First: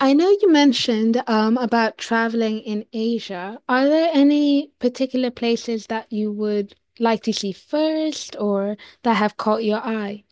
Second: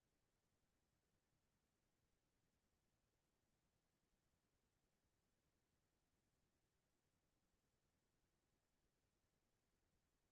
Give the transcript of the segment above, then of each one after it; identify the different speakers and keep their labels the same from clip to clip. Speaker 1: I know you mentioned about traveling in Asia. Are there any particular places that you would like to see first or that have caught your eye?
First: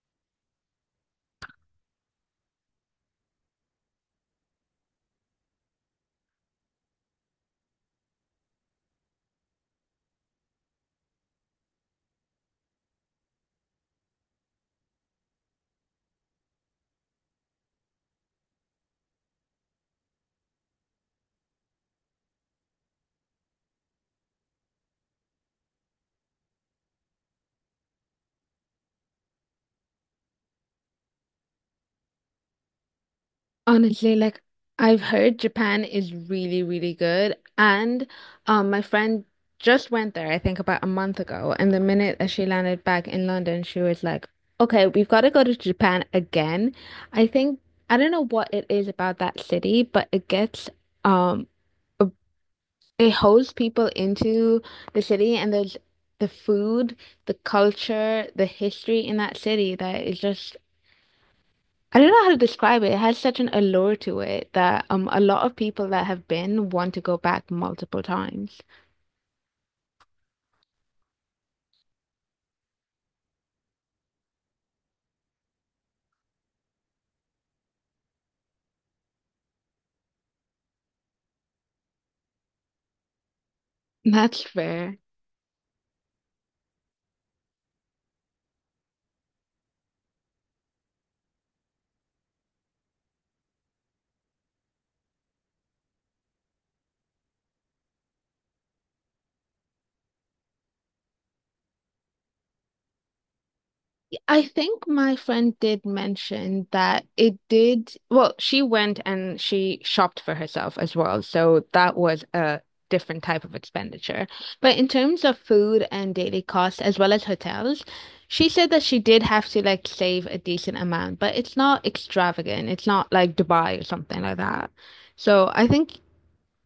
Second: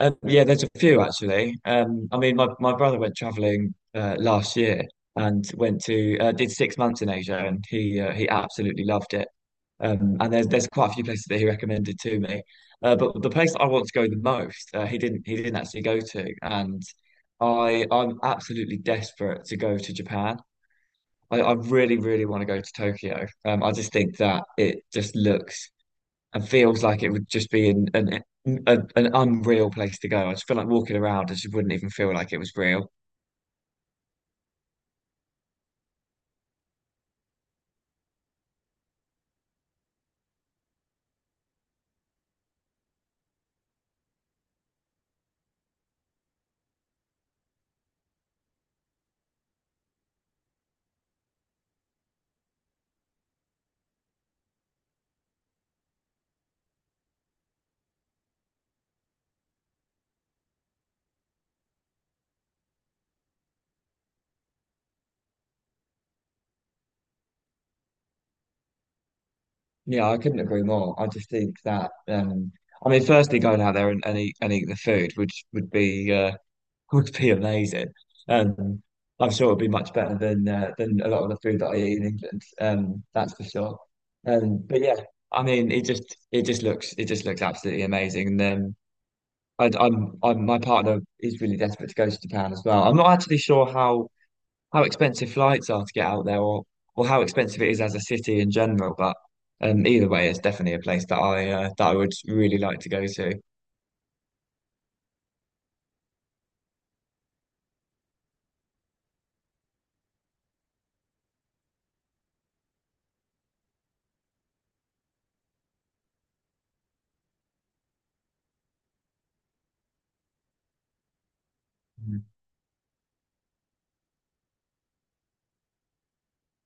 Speaker 2: Yeah, there's a few actually. I mean, my brother went traveling last year and went to did 6 months in Asia, and he absolutely loved it. And there's quite a few places that he recommended to me, but the place that I want to go the most, he didn't actually go to, and I'm absolutely desperate to go to Japan. I really want to go to Tokyo. I just think that it just looks and feels like it would just be an unreal place to go. I just feel like walking around, I just wouldn't even feel like it was real.
Speaker 1: Honestly, like I've heard Japan is really, really good. And my friend just went there, I think about a month ago. And the minute that she landed back in London, she was like, okay, we've got to go to Japan again. I think, I don't know what it is about that city, but it gets um, It holds people into the city and there's the food, the culture, the history in that city that is just I don't know how to describe it. It has such an allure to it that a lot of people that have been want to go back multiple times.
Speaker 2: Yeah, I couldn't agree more. I just think that I mean firstly going out there and eat the food would be would be amazing. Um I'm sure it'd be much better than than a lot of the food that I eat in England. That's for sure.
Speaker 1: That's
Speaker 2: But yeah,
Speaker 1: fair.
Speaker 2: I mean it just looks absolutely amazing. And my partner is really desperate to go to Japan as well. I'm not actually sure how expensive flights are to get out there, or how expensive it is as a city in general. But either way, it's definitely a place that I would really like to go to.
Speaker 1: I think my friend did mention that it did. Well, she went and she shopped for herself as well. So that was a different type of expenditure. But in terms of food and daily costs, as well as hotels, she said that she did have to like save a decent amount, but it's not
Speaker 2: Mm.
Speaker 1: extravagant. It's not like Dubai or something like that. So I think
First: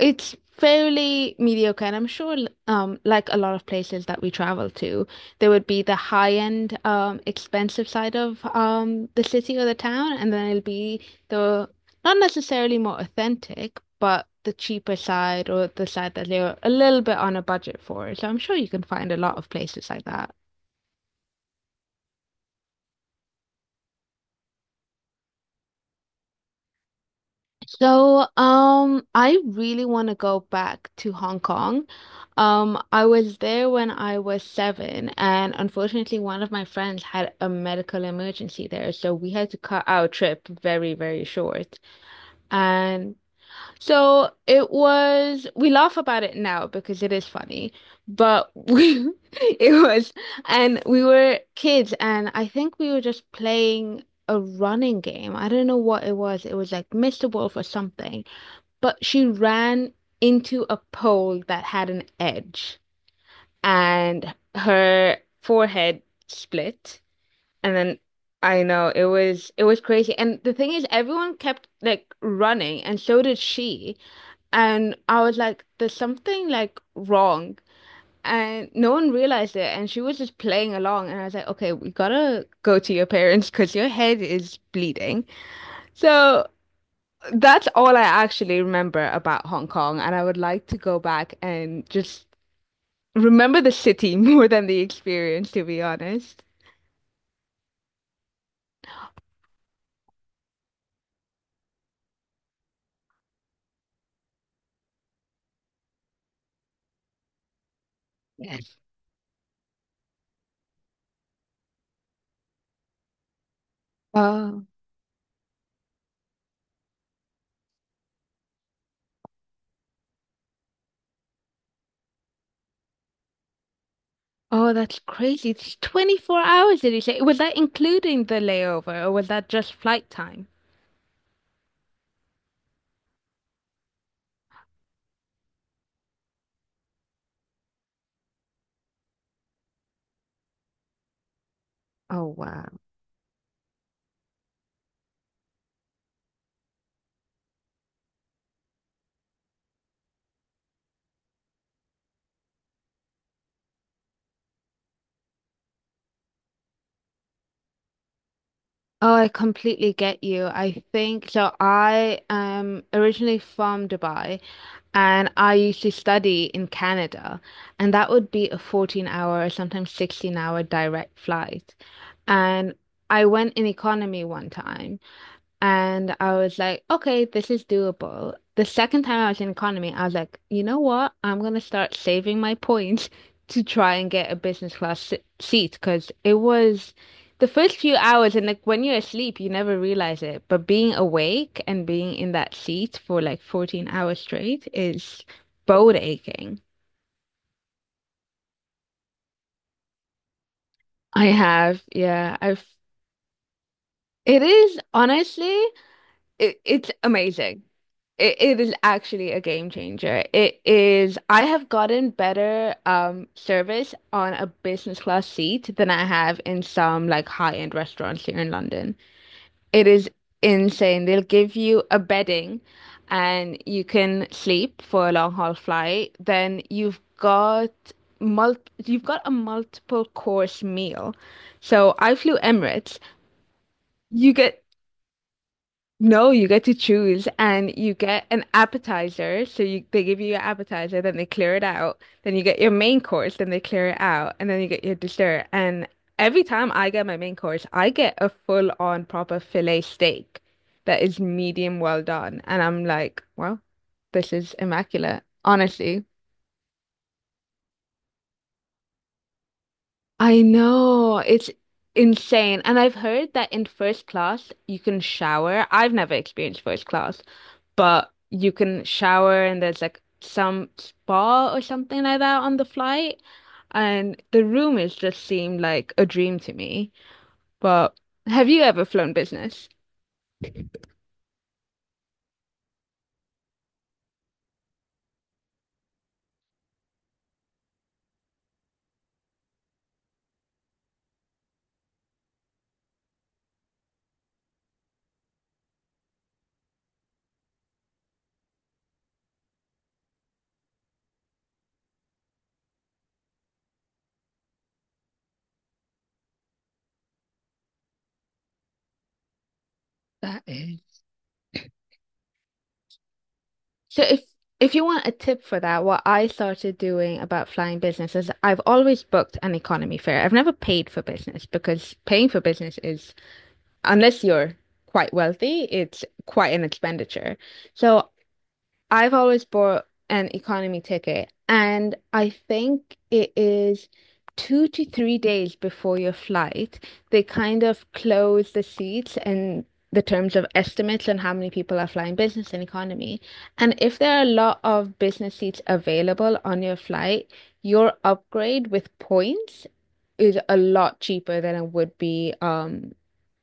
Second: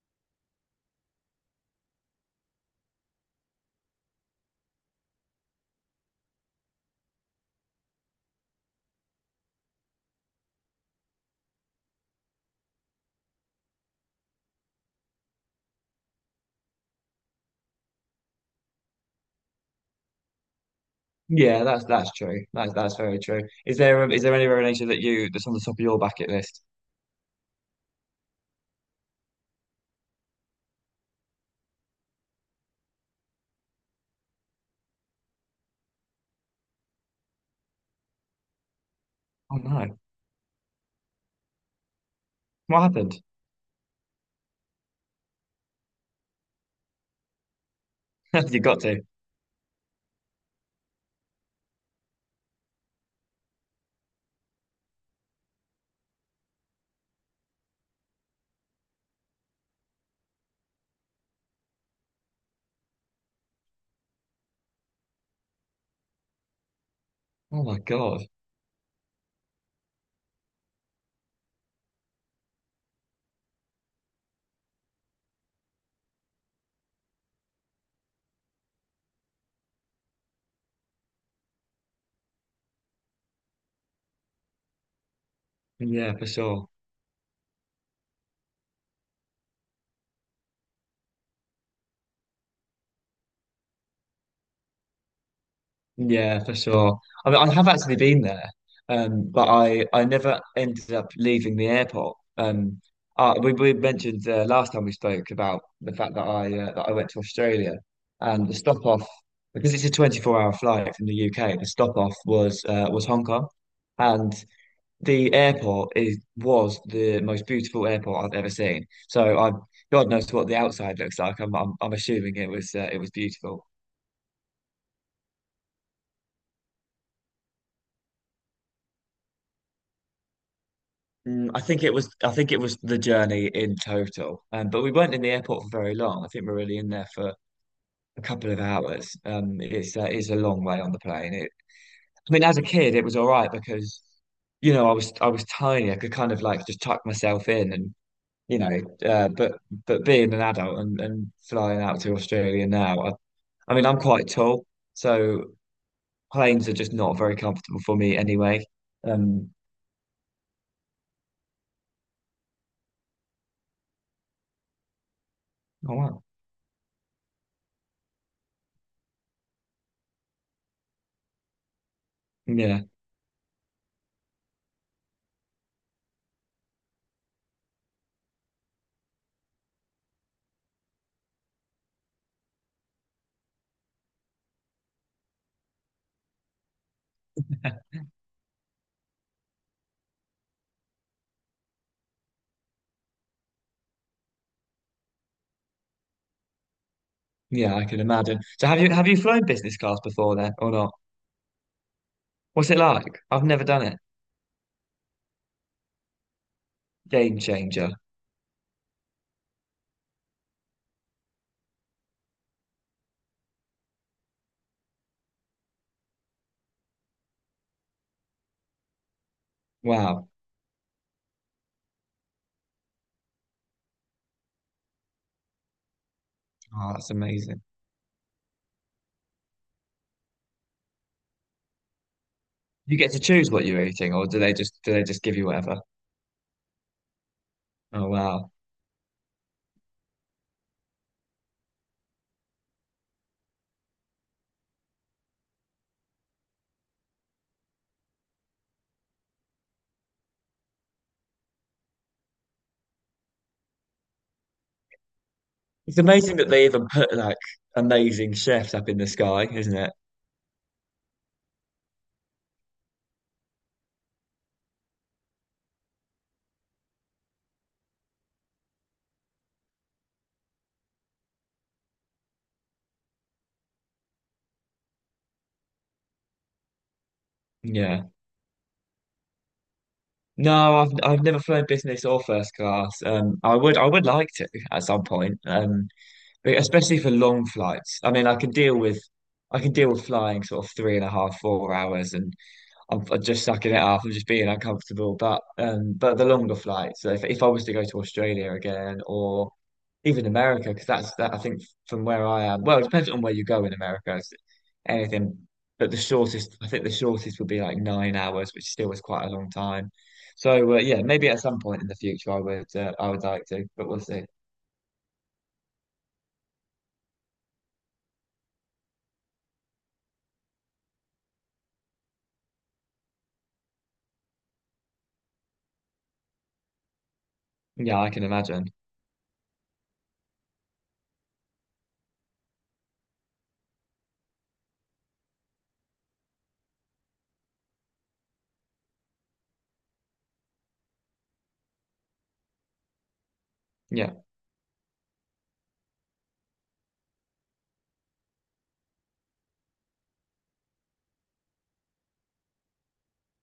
Speaker 1: it's fairly mediocre, and I'm sure, like a lot of places that we travel to, there would be the high-end, expensive side of the city or the town, and then it'll be the not necessarily more authentic, but the cheaper side or the side that they're a little bit on a budget for. So I'm sure you can find a lot of places like that.
Speaker 2: Yeah, that's true. That's very true. Is there anywhere in Asia that you that's on the top of your bucket list?
Speaker 1: So, I really want to go back to Hong Kong. I was there when I was seven, and unfortunately, one of my friends had a medical emergency there, so we had
Speaker 2: Oh
Speaker 1: to cut
Speaker 2: no,
Speaker 1: our trip very, very short.
Speaker 2: what
Speaker 1: And
Speaker 2: happened?
Speaker 1: so it was, we laugh about it now because it is funny, but
Speaker 2: You got to.
Speaker 1: it was, and we were kids, and I think we were just playing a running game. I don't know what it was. It was like Mr. Wolf or something, but she ran into a pole that had an edge and her forehead split.
Speaker 2: Oh
Speaker 1: And
Speaker 2: my
Speaker 1: then
Speaker 2: God.
Speaker 1: I know it was crazy, and the thing is everyone kept like running, and so did she, and I was like there's something like wrong, and no one realized it, and she was just playing along, and I was like okay, we gotta go to your parents because your head is bleeding.
Speaker 2: Yeah, for
Speaker 1: So
Speaker 2: sure.
Speaker 1: that's all I actually remember about Hong Kong, and I would like to go back and just remember the city more than the experience, to be honest.
Speaker 2: Yeah, for sure. I mean, I have actually been there, but I never ended up leaving the airport. We mentioned last time we spoke about the fact that I went to Australia, and the
Speaker 1: Yes.
Speaker 2: stop off, because it's a 24-hour flight from the UK, the stop off was Hong Kong, and
Speaker 1: Oh,
Speaker 2: the airport is was the most beautiful airport I've ever seen. So I God knows what the outside looks like. I'm assuming it was beautiful.
Speaker 1: oh, that's crazy. It's 24 hours, did you say? Was that including the layover, or was that just flight time?
Speaker 2: Mm, I think it was the journey in total. But we weren't in the airport for very long. I think we were really in there for a couple of hours. It's a long way on the plane.
Speaker 1: Oh,
Speaker 2: I mean, as a
Speaker 1: wow.
Speaker 2: kid, it was all right because you know I was tiny. I could kind of like just tuck myself in and you know. Uh, but but being an adult and flying out to Australia now, I mean, I'm quite tall, so planes are just not very comfortable for me anyway.
Speaker 1: Oh, I
Speaker 2: Um,
Speaker 1: completely get you. I think so. I am originally from Dubai, and I used to
Speaker 2: oh wow,
Speaker 1: study in Canada, and that would be a 14 hour or sometimes 16-hour direct flight. And
Speaker 2: yeah.
Speaker 1: I went in economy one time. And I was like, okay, this is doable. The second time I was in economy, I was like, you know what? I'm gonna start saving my points to try and get a business class seat because it was the first few hours, and like when you're asleep, you never realize it. But being awake and being in that seat for like 14 hours straight is bone aching.
Speaker 2: Yeah, I can imagine. So have you flown business class before then or not?
Speaker 1: I have, yeah, I've.
Speaker 2: What's it like? I've never done it.
Speaker 1: It is honestly, it's
Speaker 2: Game
Speaker 1: amazing.
Speaker 2: changer.
Speaker 1: It is actually a game changer. It is, I have gotten better service on a business class seat than I have in some like high-end restaurants here in London. It is
Speaker 2: Wow.
Speaker 1: insane. They'll give you a bedding and you can sleep for a long haul flight. Then
Speaker 2: Oh,
Speaker 1: you've
Speaker 2: that's amazing.
Speaker 1: got mul you've got a multiple course meal. So I flew
Speaker 2: You
Speaker 1: Emirates.
Speaker 2: get to choose what you're eating, or
Speaker 1: You
Speaker 2: do they
Speaker 1: get
Speaker 2: just do they just give you whatever?
Speaker 1: no, you get to choose and you
Speaker 2: Oh
Speaker 1: get an
Speaker 2: wow.
Speaker 1: appetizer. So you they give you your appetizer, then they clear it out. Then you get your main course, then they clear it out, and then you get your dessert. And every time I get my main course, I get a full on proper fillet steak that is medium well done. And I'm like, well, this is immaculate,
Speaker 2: It's
Speaker 1: honestly.
Speaker 2: amazing that they even put like amazing chefs up in the sky, isn't it?
Speaker 1: I know, it's insane. And I've heard that in first class you can shower. I've never experienced first class. But you can shower and there's like some spa or something like that on the flight. And the rumors just seemed like a dream to me. But
Speaker 2: Yeah.
Speaker 1: have you ever flown business?
Speaker 2: No, I've never flown business or first class. I would like to at some point. But especially for long flights. I mean, I can deal with flying sort of three and a half, 4 hours, and I'm just sucking it up. I'm just being uncomfortable. But the longer flights. So if I was to go to Australia again or even America, because that's that. I think from where I am. Well, it depends on where you go in America. It's Anything, but the shortest. I think the shortest would be like 9 hours, which still is quite a long time.
Speaker 1: That
Speaker 2: So
Speaker 1: is.
Speaker 2: yeah, maybe at some point in the future, I would like to, but we'll
Speaker 1: So if
Speaker 2: see.
Speaker 1: if you want a tip for that, what I started doing about flying business is I've always booked an economy fare. I've never paid for business because paying for business is, unless you're quite wealthy, it's quite an expenditure.
Speaker 2: Yeah,
Speaker 1: So
Speaker 2: I can imagine.
Speaker 1: I've always bought an economy ticket, and I think it is 2 to 3 days before your flight. They kind of close the seats and the terms of estimates and how many people are flying business and economy. And if
Speaker 2: Yeah.
Speaker 1: there are a lot of business seats available on your flight, your upgrade with points is a lot cheaper than it would be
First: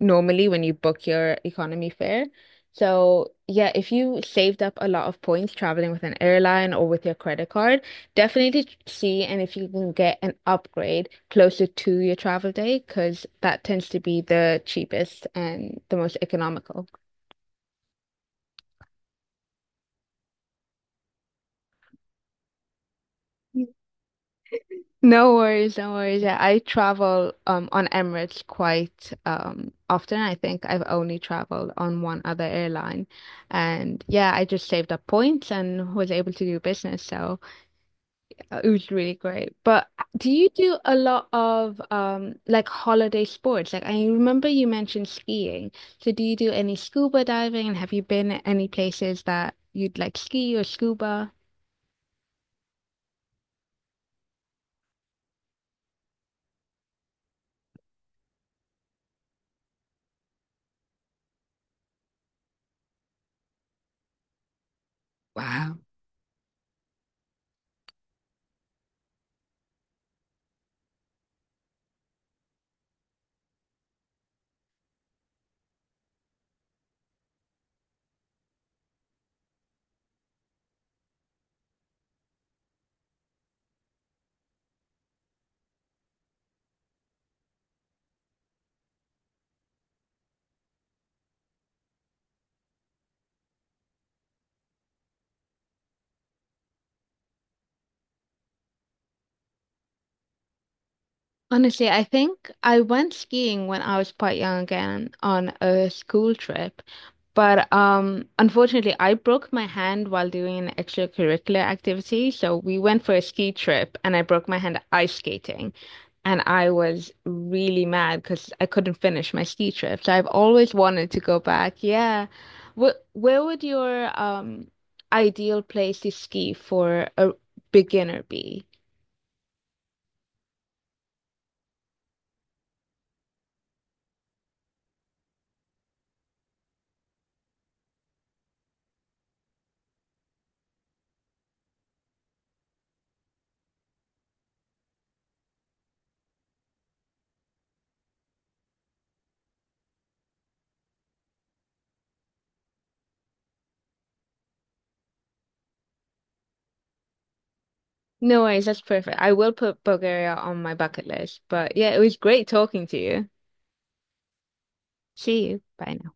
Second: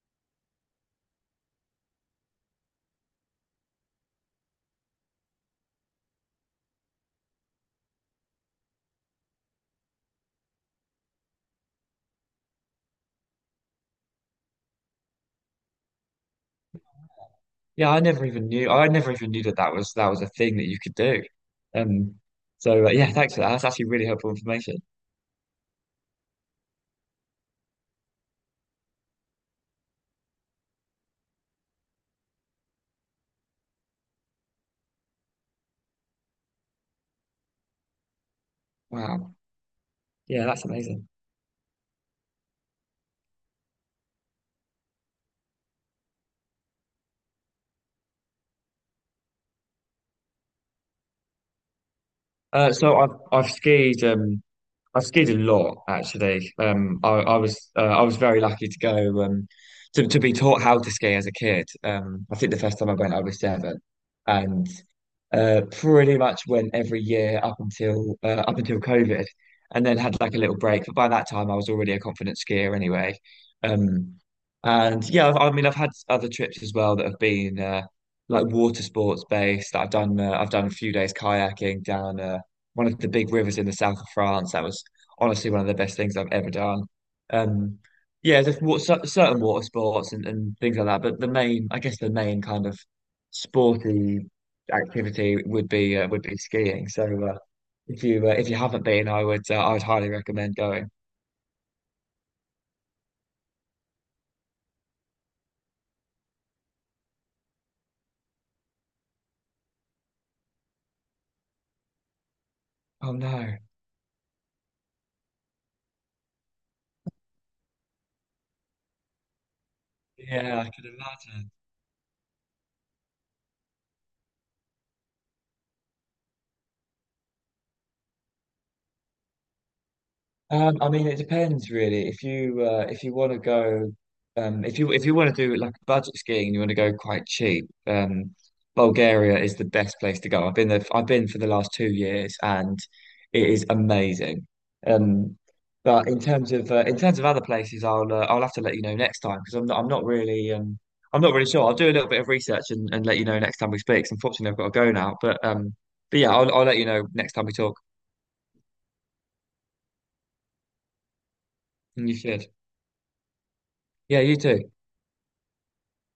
Speaker 1: normally when you book your economy fare. So, yeah, if you saved up a lot of points traveling with an airline or with your credit card, definitely see and if you can get an upgrade closer to your travel day, because that tends to be the cheapest and the most economical.
Speaker 2: Yeah, I never even knew that that was a thing that you could do. Um, so yeah, thanks for that. That's
Speaker 1: Yeah.
Speaker 2: actually really helpful information.
Speaker 1: No worries, no worries. Yeah, I travel on Emirates quite often. I think I've only traveled on one other airline. And yeah, I just saved up points and was able to do business. So it was really
Speaker 2: Wow.
Speaker 1: great. But do
Speaker 2: Yeah,
Speaker 1: you
Speaker 2: that's
Speaker 1: do a
Speaker 2: amazing.
Speaker 1: lot of like holiday sports? Like I remember you mentioned skiing. So do you do any scuba diving, and have you been at any places that you'd like ski or scuba?
Speaker 2: Uh, so I've I've skied um I've skied a lot actually. I was very lucky to go to be taught how to ski as a kid. I think the first time I went I was seven, and.
Speaker 1: Wow.
Speaker 2: Pretty much went every year up until COVID, and then had like a little break. But by that time, I was already a confident skier anyway. Um, and yeah, I mean, I've had other trips as well that have been like water sports based. That I've done a few days kayaking down one of the big rivers in the south of France. That was honestly one of the best things I've ever done. Um, yeah, there's certain water sports and things like that, but I guess, the main kind of sporty activity would be skiing. So if you haven't been, I would highly recommend going.
Speaker 1: Honestly, I think I went skiing when I was quite young again on a school trip. But unfortunately, I broke my hand while doing an extracurricular activity. So we went
Speaker 2: Oh
Speaker 1: for a ski
Speaker 2: no,
Speaker 1: trip and I broke my hand ice skating. And I was really mad because I couldn't finish my ski trip. So I've
Speaker 2: yeah, I
Speaker 1: always
Speaker 2: could
Speaker 1: wanted to go
Speaker 2: imagine.
Speaker 1: back. Yeah. Where would your ideal place to ski for a beginner be?
Speaker 2: I mean, it depends really. If you want to go, If you want to do like budget skiing and you want to go quite cheap, Bulgaria is the best place to go. I've been there. I've been for the last 2 years, and it is amazing. Um, but in terms of other places, I'll have to let you know next time because I'm not really sure. I'll do a little bit of research and let you know next time we speak. 'Cause Unfortunately, I've got to go now. But yeah, I'll let you know next time we talk.
Speaker 1: No worries, that's perfect. I will put Bulgaria on my bucket list. But yeah, it
Speaker 2: And you
Speaker 1: was
Speaker 2: should.
Speaker 1: great talking to you.
Speaker 2: Yeah, you too.
Speaker 1: See you. Bye now.